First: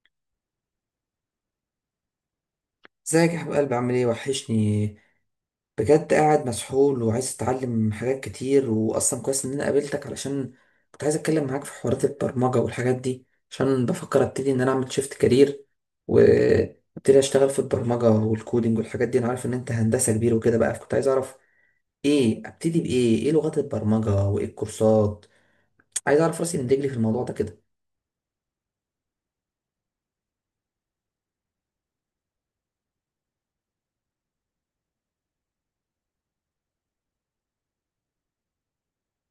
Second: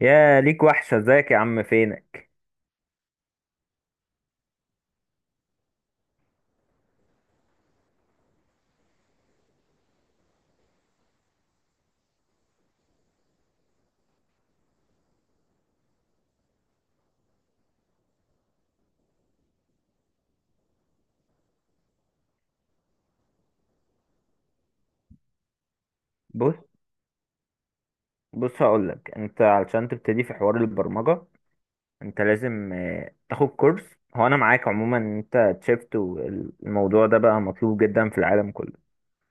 يا ليك وحشة، ازيك يا عم؟ فينك؟ ازيك يا حبيب قلبي، عامل ايه، وحشني بجد. قاعد مسحول وعايز اتعلم حاجات كتير، واصلا كويس ان انا قابلتك علشان كنت عايز اتكلم معاك في حوارات البرمجة والحاجات دي، عشان بفكر ابتدي ان انا اعمل شيفت كارير وابتدي اشتغل في البرمجة والكودينج والحاجات دي. انا عارف ان انت هندسة كبير وكده، بقى فكنت عايز اعرف ايه، ابتدي بايه، ايه لغات البرمجة وايه الكورسات. عايز اعرف بص راسي من رجلي في الموضوع ده كده. بص هقولك انت علشان تبتدي في حوار البرمجة انت لازم تاخد كورس. هو انا معاك عموما ان انت تشيفت، والموضوع ده بقى مطلوب جدا في العالم كله.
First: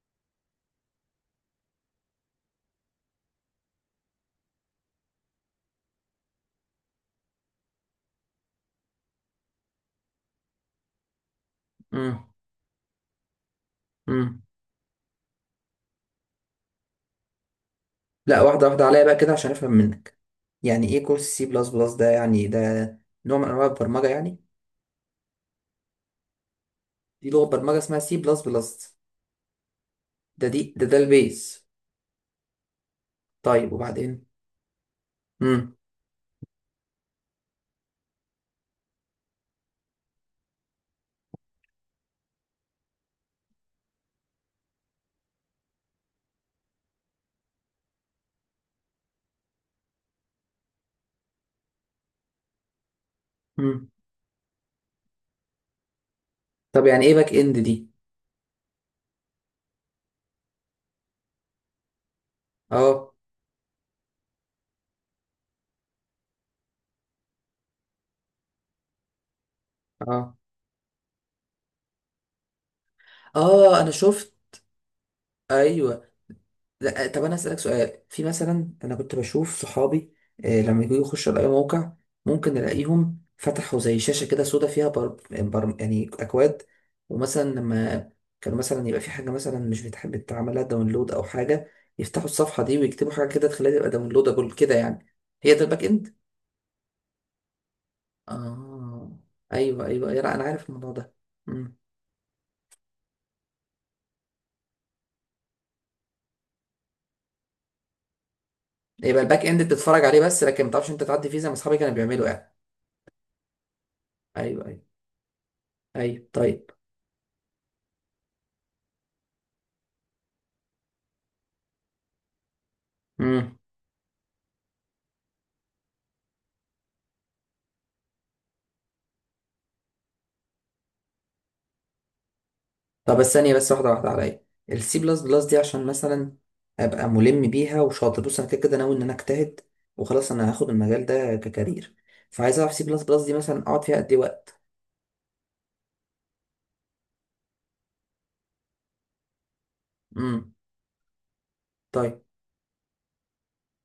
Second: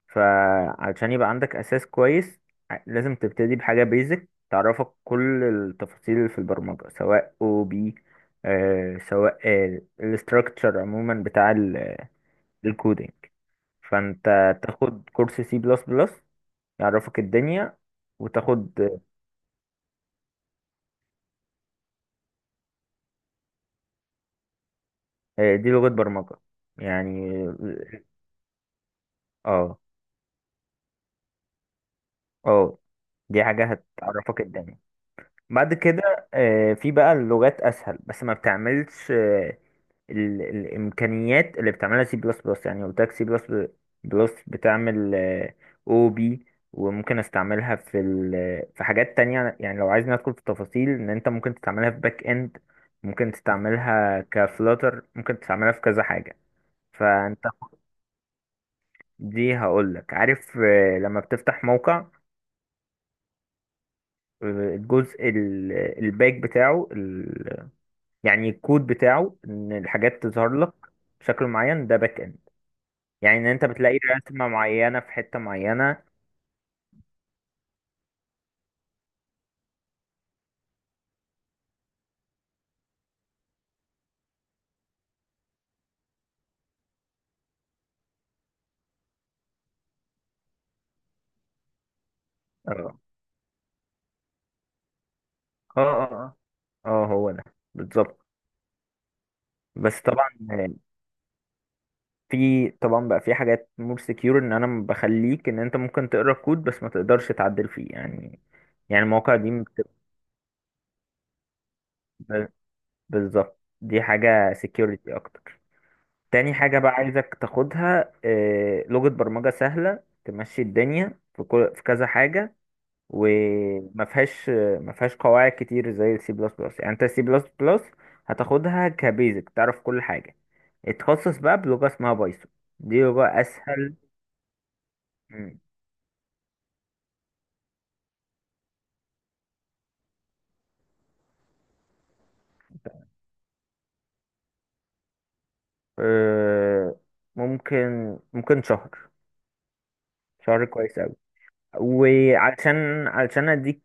فعلشان يبقى عندك اساس كويس لازم تبتدي بحاجة بيزك تعرفك كل التفاصيل اللي في البرمجة، سواء او بي سواء الاستراكتشر عموما بتاع الكودينج. فانت امم تاخد كورس سي بلس بلس، يعرفك الدنيا. لا، واحدة وتاخد واحدة عليا بقى كده عشان أفهم منك. يعني إيه كورس سي بلس بلس ده؟ يعني ده نوع من أنواع البرمجة يعني؟ دي لغة برمجة دي يعني. لغة برمجة اسمها سي بلس بلس؟ اه. ده دي ده ده البيز. اه، دي حاجة طيب، وبعدين؟ هتعرفك الدنيا. بعد مم. كده في بقى اللغات أسهل، بس ما بتعملش الإمكانيات اللي بتعملها سي بلس بلس. يعني قلت لك سي بلس بلس بتعمل أو بي، وممكن استعملها في حاجات تانية. يعني لو عايز ندخل في تفاصيل، إن أنت ممكن تستعملها في باك إند، ممكن مم. تستعملها كفلاتر، ممكن تستعملها في كذا حاجة. طب يعني إيه باك فأنت، إند دي؟ دي هقولك. عارف لما بتفتح موقع، أه، الجزء الباك بتاعه يعني الكود بتاعه، ان الحاجات أه، تظهر لك بشكل معين، ده باك اند. يعني ان انت أه، أنا بتلاقي شفت. رسمة معينة في حتة معينة. أيوه. لا، طب انا اسالك سؤال، في مثلا انا كنت بشوف صحابي، لما يجوا يخشوا على اي موقع ممكن الاقيهم فتحوا زي شاشه كده سودا فيها يعني اكواد. ومثلا لما كانوا مثلا يبقى في حاجه مثلا مش بتحب تعملها داونلود او حاجه، يفتحوا الصفحه دي اه ويكتبوا حاجه كده تخليها تبقى داونلودابل كده يعني. هي ده اه الباك اه اند؟ اه اه، هو ده بالظبط. اه. ايوه، بس ايوه، أيوة، طبعا، لا انا عارف الموضوع ده. امم في طبعا بقى في حاجات مور سكيور، ان انا بخليك ان انت ممكن تقرا الكود بس ما تقدرش تعدل فيه يعني. يعني يبقى المواقع الباك اند دي بتتفرج عليه بس لكن ما تعرفش انت تعدي فيه زي ما اصحابي كانوا بيعملوا بتبقى- يعني. بالظبط، دي حاجة ايوه، ايوه، سكيورتي اكتر. ايوه، تاني طيب. حاجة بقى عايزك تاخدها لغة برمجة سهلة، تمشي الدنيا في كل، في كذا حاجة، امم وما فيهاش ما فيهاش قواعد كتير زي السي بلس بلس. يعني انت السي بلس بلس هتاخدها كبيزك، تعرف كل حاجة. اتخصص بقى بلغة اسمها بايثون، دي طب بس لغة ثانية، بس واحدة أسهل. واحدة عليا. السي بلس بلس دي مم. عشان مثلا أبقى ملم بيها وشاطر. بص، أنا كده كده ناوي إن أنا أجتهد، وخلاص أنا هاخد المجال ده ككارير. فعايز أعرف سي بلس بلس دي مثلا أقعد فيها قد إيه وقت؟ آه، ممكن شهر، امم. شهر كويس أوي. طيب، علشان اديك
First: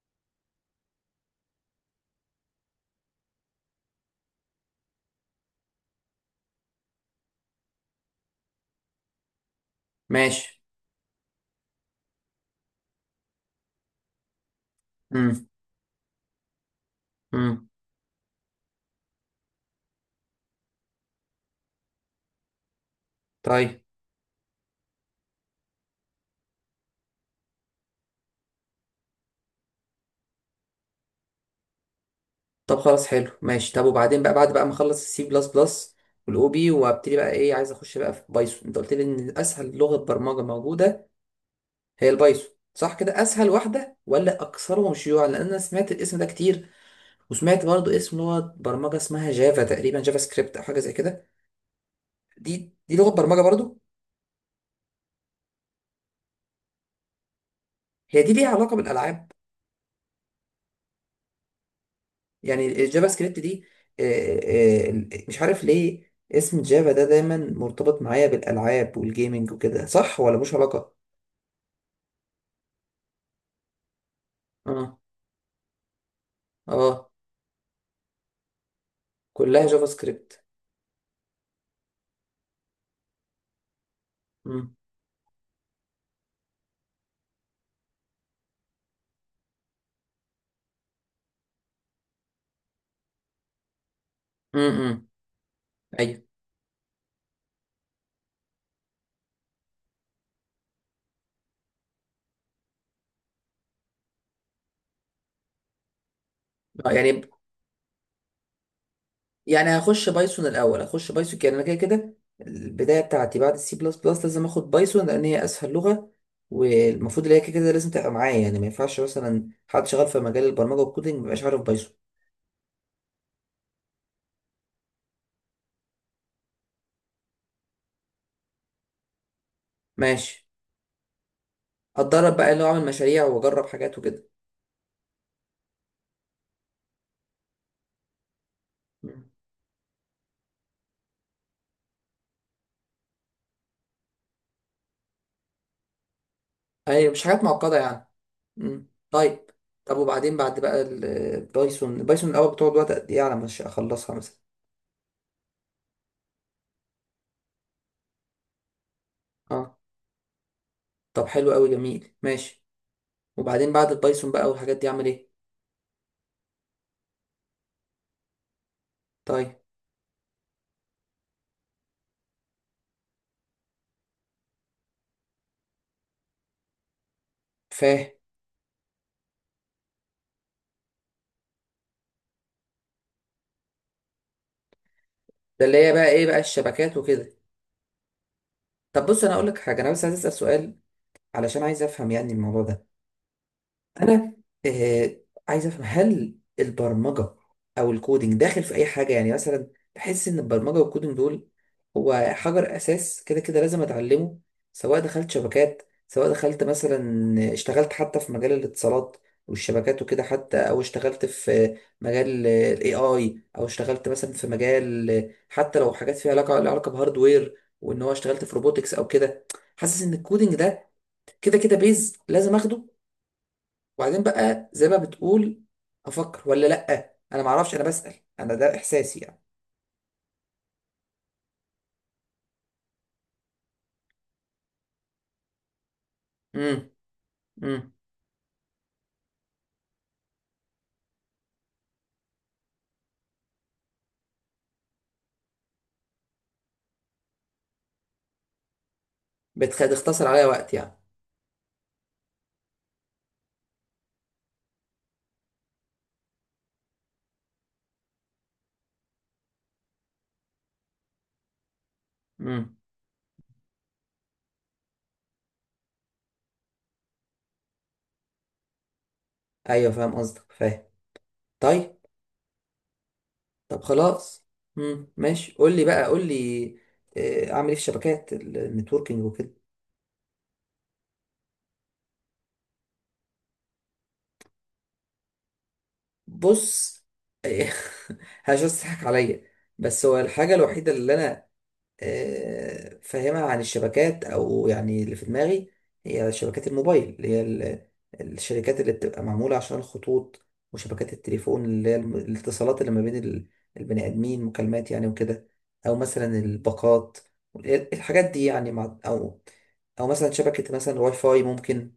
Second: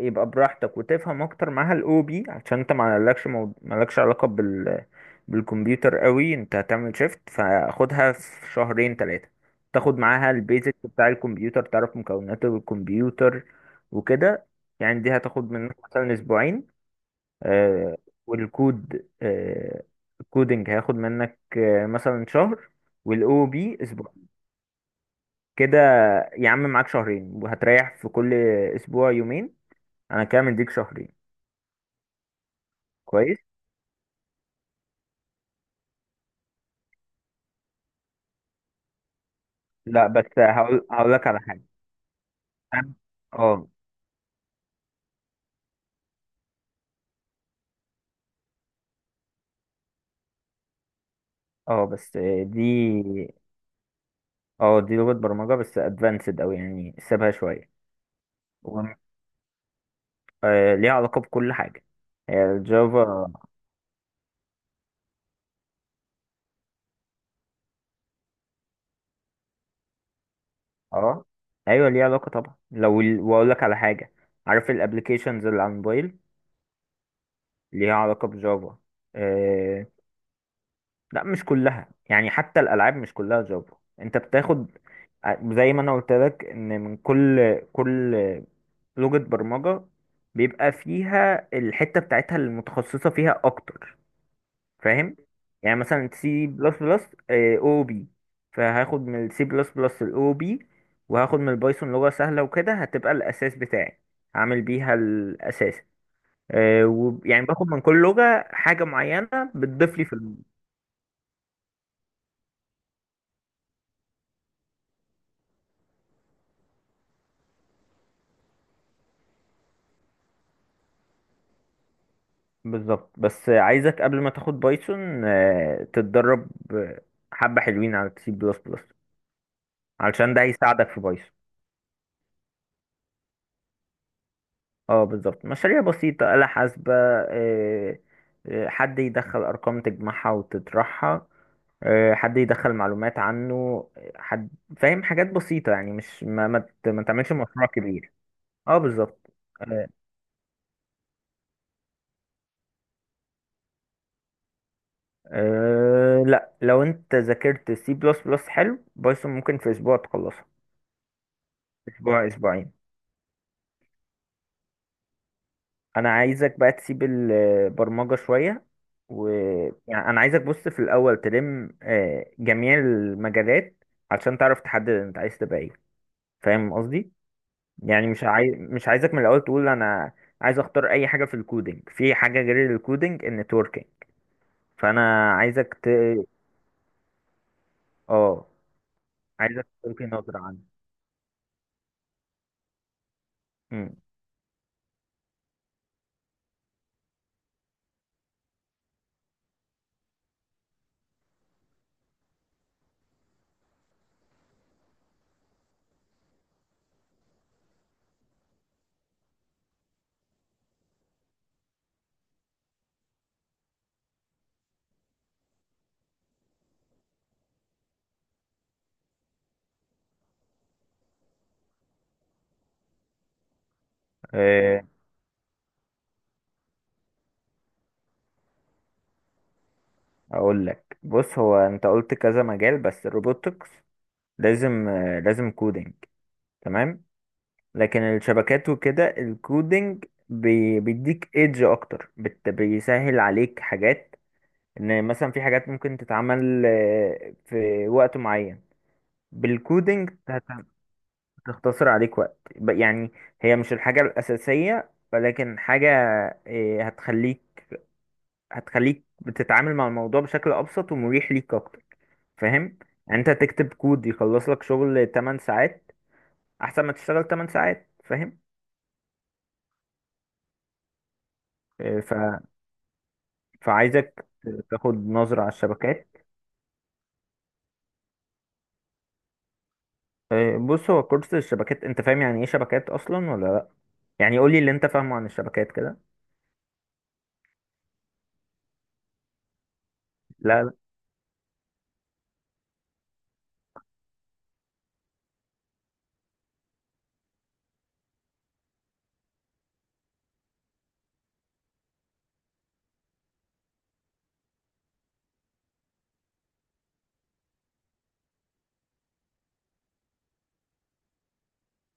يبقى براحتك وتفهم اكتر معاها الاو بي. عشان انت ما لكش ما لكش علاقة بالكمبيوتر قوي، انت هتعمل شيفت، فاخدها في شهرين ثلاثة. تاخد معاها ماشي. البيزك بتاع الكمبيوتر، تعرف مكونات الكمبيوتر وكده. يعني دي امم. هتاخد منك مثلا اسبوعين. امم. آه والكود، الكودنج هياخد منك مثلا شهر، والاو بي طيب. اسبوع كده. يا عم معاك شهرين، وهتريح في كل اسبوع يومين، انا كده مديك شهرين. طب خلاص حلو، كويس. ماشي. طب وبعدين بقى، بعد بقى ما أخلص السي بلس بلس والأو بي، وأبتدي بقى إيه؟ عايز أخش بقى في بايثون. أنت قلت لي إن أسهل لغة لا بس برمجة هقول موجودة هقول لك على حاجه. هي البايثون، أنا- صح كده؟ أسهل اه. واحدة ولا أكثرهم شيوعا؟ لأن أنا سمعت الاسم ده كتير. وسمعت برضو اسم لغة برمجة اسمها جافا، تقريبا جافا سكريبت أو حاجة زي كده. اه بس. دي لغة دي برمجة برضو؟ اه، دي لغه برمجه بس ادفانسد، او يعني سيبها شويه. هي دي ليها علاقة و... بالألعاب؟ آه ليها علاقه بكل حاجه، هي يعني الجافا الجافا. سكريبت دي. آه، مش عارف ليه اسم جافا ده دايما مرتبط معايا بالألعاب والجيمنج وكده، صح ولا مش علاقة؟ اه ايوه ليها علاقه طبعا. لو واقول لك على حاجه، عارف اه. الابلكيشنز اللي على الموبايل؟ اه، ليها علاقه بجافا. كلها جافا سكريبت؟ لا مش كلها، يعني حتى الالعاب مش كلها جافا. انت بتاخد امم. زي ما انا قلت لك، ان من كل لغة برمجة بيبقى فيها الحتة بتاعتها المتخصصة فيها اكتر. امم. فاهم؟ يعني مثلا ايوه. سي بلس بلس او بي، فهاخد من السي بلس بلس الاو بي، وهاخد من البايثون لغة سهلة، وكده هتبقى الاساس بتاعي، هعمل بيها الاساس. آه، يعني يعني باخد من كل لغة حاجة معينة، يعني بتضيف لي هخش في. بايثون الاول، هخش بايثون. يعني انا كده كده البدايه بتاعتي بعد السي بلس بلس لازم اخد بايثون لان هي اسهل لغه، والمفروض اللي هي كده كده لازم تبقى معايا. يعني ما ينفعش مثلا حد شغال في مجال البرمجه والكودينج ما يبقاش عارف بايثون. بالظبط. بس عايزك قبل ما تاخد بايثون تتدرب حبة حلوين على سي بلس بلس، علشان ده ماشي. هيساعدك في بايثون. هتدرب بقى اللي هو اعمل مشاريع واجرب حاجات وكده؟ اه بالظبط، مشاريع بسيطة، آلة حاسبة، حد مم. يدخل أرقام تجمعها وتطرحها، حد يدخل معلومات عنه، حد، فاهم، حاجات بسيطة يعني، مش ما ايوه، مش تعملش حاجات مشروع معقده يعني. كبير. اه مم. بالظبط. طيب. آه، طب وبعدين بعد بقى البايثون، بايثون الاول بتقعد وقت قد ايه على ما اخلصها مثلا؟ لا، لو انت ذاكرت سي بلس بلس حلو، بايثون ممكن في اه. اسبوع تخلصها. طب حلو قوي، جميل، اسبوع ماشي. اسبوعين. وبعدين بعد البايثون بقى والحاجات دي اعمل ايه؟ انا عايزك بقى تسيب البرمجة شوية، و طيب. يعني انا عايزك، بص، في الاول تلم جميع المجالات علشان تعرف تحدد انت عايز تبقى ايه. فاهم قصدي؟ يعني فاهم. مش عايزك من الاول تقول انا عايز اختار اي حاجة في الكودينج، في حاجة غير الكودينج، النتوركينج. فانا ده عايزك اللي هي بقى ايه بقى، الشبكات وكده؟ اه، طب بص انا اقول لك عايزك حاجه، انا بس تلقي عايز اسال نظرة عنه. سؤال علشان عايز افهم يعني الموضوع ده. مم. انا آه عايز افهم هل البرمجه او الكودينج داخل في اي حاجه؟ يعني مثلا بحس ان البرمجه والكودينج دول هو حجر اساس كده كده لازم اتعلمه، سواء دخلت شبكات، سواء دخلت مثلا اشتغلت حتى في مجال الاتصالات والشبكات وكده، حتى او اشتغلت في مجال الاي اي، او اشتغلت مثلا في مجال حتى لو حاجات فيها علاقه لها علاقه بهاردوير، وان هو اشتغلت في روبوتكس او كده. حاسس ان الكودينج ده كده كده بيز لازم اخده، وبعدين بقى آه، زي ما بتقول افكر، ولا لا، انا ما اعرفش انا بسأل، انا ده احساسي يعني. اقول لك، بص، هو انت قلت كذا مجال، بس الروبوتكس لازم لازم كودينج. امم. تمام. امم. لكن الشبكات وكده الكودينج بيديك ايدج اكتر، بيسهل عليك حاجات، ان مثلا في حاجات ممكن تتعمل في وقت معين بالكودينج، بتختصر عليا وقت يعني. هتختصر عليك وقت. يعني هي مش الحاجة الأساسية، ولكن حاجة آه، هتخليك هتخليك بتتعامل مع الموضوع بشكل أبسط ومريح ليك أكتر. امم. فاهم؟ يعني أنت تكتب كود يخلص لك شغل 8 ساعات، أحسن ما تشتغل 8 ساعات. ايوه فاهم قصدك، فاهم. طيب. فاهم؟ طب فعايزك خلاص. تاخد امم، نظرة على ماشي. قول لي بقى، الشبكات. قول لي. اعمل ايه في شبكات النتوركينج وكده؟ بص، هو كورس الشبكات، انت فاهم يعني ايه شبكات اصلا ولا لا؟ يعني قولي اللي انت فاهمه عن الشبكات كده. بص. هجس تضحك عليا. بس هو الحاجة لا لا. الوحيدة اللي انا فاهمها عن الشبكات او يعني اللي في دماغي هي شبكات الموبايل، اللي هي الشركات اللي بتبقى معمولة عشان الخطوط، وشبكات التليفون اللي هي الاتصالات اللي ما بين البني ادمين، مكالمات يعني وكده، او مثلا الباقات، الحاجات دي يعني، مع او مثلا شبكة مثلا واي فاي ممكن،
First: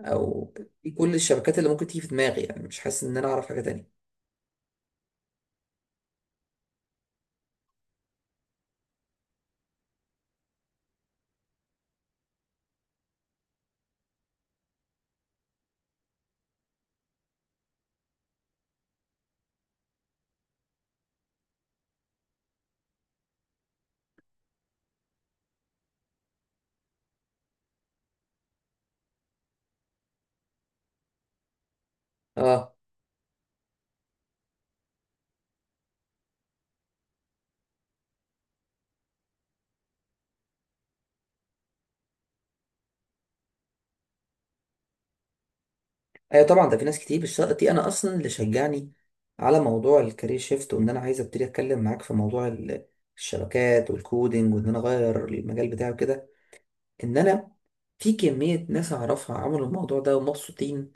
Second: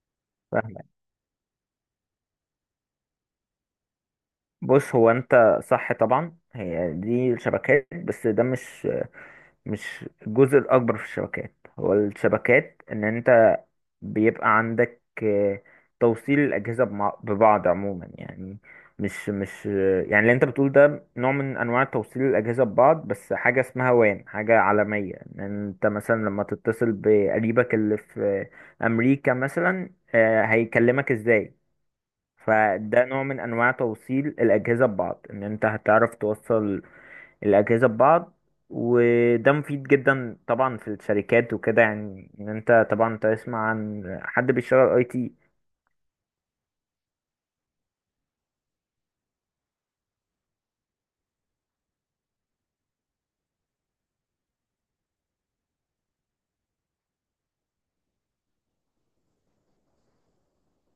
او فاهمك. كل الشبكات اللي ممكن تيجي في دماغي يعني، مش حاسس ان انا اعرف حاجة تانية. بص، هو انت صح طبعا، هي دي الشبكات، بس ده مش، مش الجزء الاكبر في الشبكات. هو الشبكات ان انت بيبقى عندك توصيل الأجهزة ببعض عموما. يعني مش، يعني اللي انت بتقول ده نوع من انواع توصيل الأجهزة ببعض، بس حاجة اسمها وان، حاجة عالمية، ان انت مثلا لما تتصل بقريبك اللي في أمريكا مثلا، هيكلمك ازاي. اه. فده نوع من انواع توصيل الأجهزة ببعض، ان انت هتعرف توصل الأجهزة ببعض. وده مفيد جدا طبعا في الشركات وكده، يعني ان انت طبعا تسمع عن حد بيشتغل IT. ايوه طبعا، ده في ناس كتير، بس دي انا اصلا اللي شجعني على موضوع الكارير شيفت، وان انا عايز ابتدي اتكلم معاك في موضوع الشبكات والكودينج، وان انا اغير المجال بتاعي كده. ان انا في كمية ناس اعرفها عملوا الموضوع ده ومبسوطين،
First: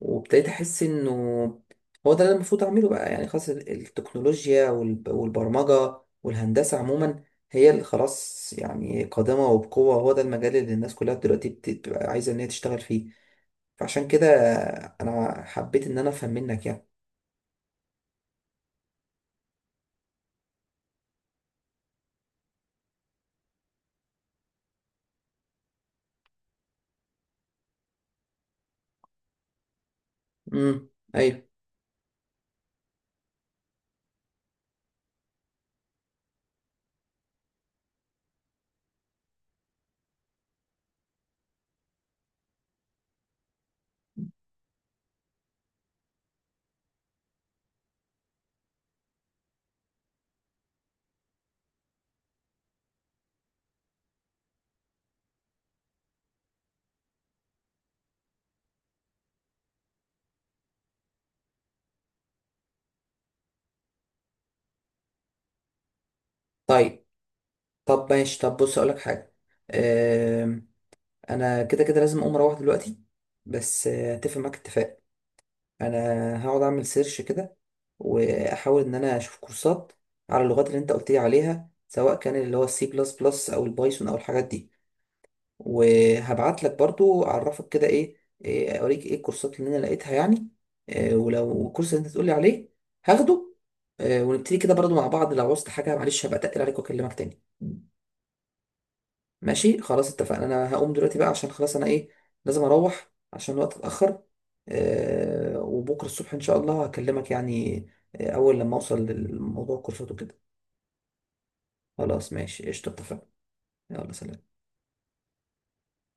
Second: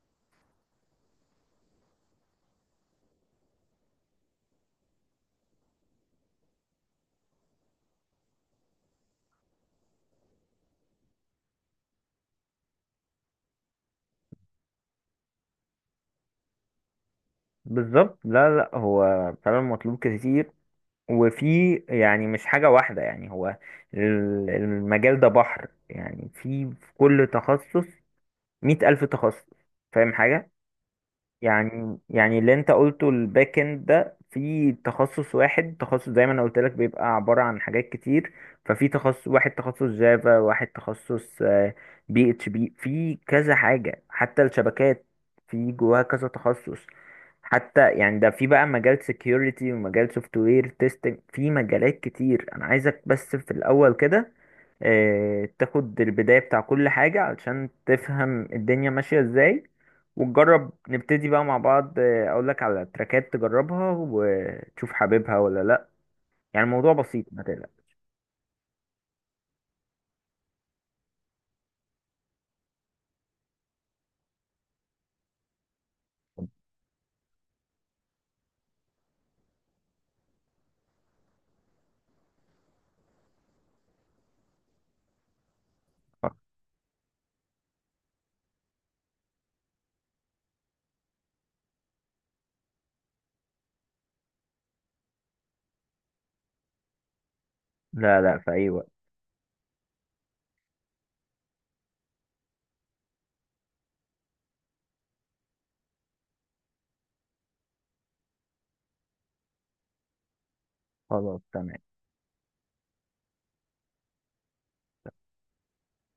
وابتديت احس انه هو ده اللي المفروض اعمله بقى. يعني خلاص التكنولوجيا والبرمجة والهندسة عموما هي اللي خلاص يعني قادمة وبقوة. هو ده المجال اللي الناس كلها دلوقتي بتبقى عايزة ان هي تشتغل فيه. فعشان كده انا حبيت ان انا افهم منك يعني. بالظبط. لا لا، هو فعلا مطلوب كتير، وفي، يعني مش حاجة واحدة. يعني هو المجال ده بحر، يعني في، في كل تخصص 100,000 تخصص. فاهم حاجة؟ امم. ايوه. يعني، يعني اللي انت قلته الباك اند ده، في تخصص واحد، تخصص زي ما انا قلت لك بيبقى عبارة عن حاجات كتير. ففي تخصص واحد، تخصص جافا، واحد تخصص PHP، في كذا حاجة. حتى الشبكات في جواها كذا تخصص. حتى يعني ده في بقى مجال security، ومجال سوفت وير تيستنج، في مجالات كتير. انا عايزك بس في الاول كده تاخد البداية بتاع كل حاجة، علشان تفهم الدنيا ماشية ازاي، وتجرب، نبتدي بقى مع بعض. اقولك على تراكات تجربها وتشوف حاببها ولا لا. يعني الموضوع طيب. بسيط، ما تقلق. طب ماشي. طب بص اقولك حاجه. أم، انا كده كده لازم اقوم اروح دلوقتي. بس اتفق معاك اتفاق. انا هقعد اعمل سيرش كده، واحاول ان انا اشوف كورسات على اللغات اللي انت قلت لي عليها، سواء كان اللي هو السي بلس بلس او البايثون او الحاجات دي. وهبعت لك برضو اعرفك كده إيه، اوريك ايه الكورسات اللي انا لقيتها يعني. ولو الكورس اللي انت تقولي عليه هاخده. ونبتدي كده برضو مع بعض، لو عوزت حاجة معلش هبقى اتقل عليك واكلمك تاني. لا لا، في اي وقت. ماشي خلاص اتفقنا، انا هقوم دلوقتي بقى عشان خلاص انا لازم اروح عشان الوقت اتأخر. وبكرة الصبح ان شاء الله هكلمك، يعني اول لما اوصل للموضوع الكورسات وكده. خلاص، تمام. خلاص ماشي، قشطة، اتفقنا. يلا، سلام.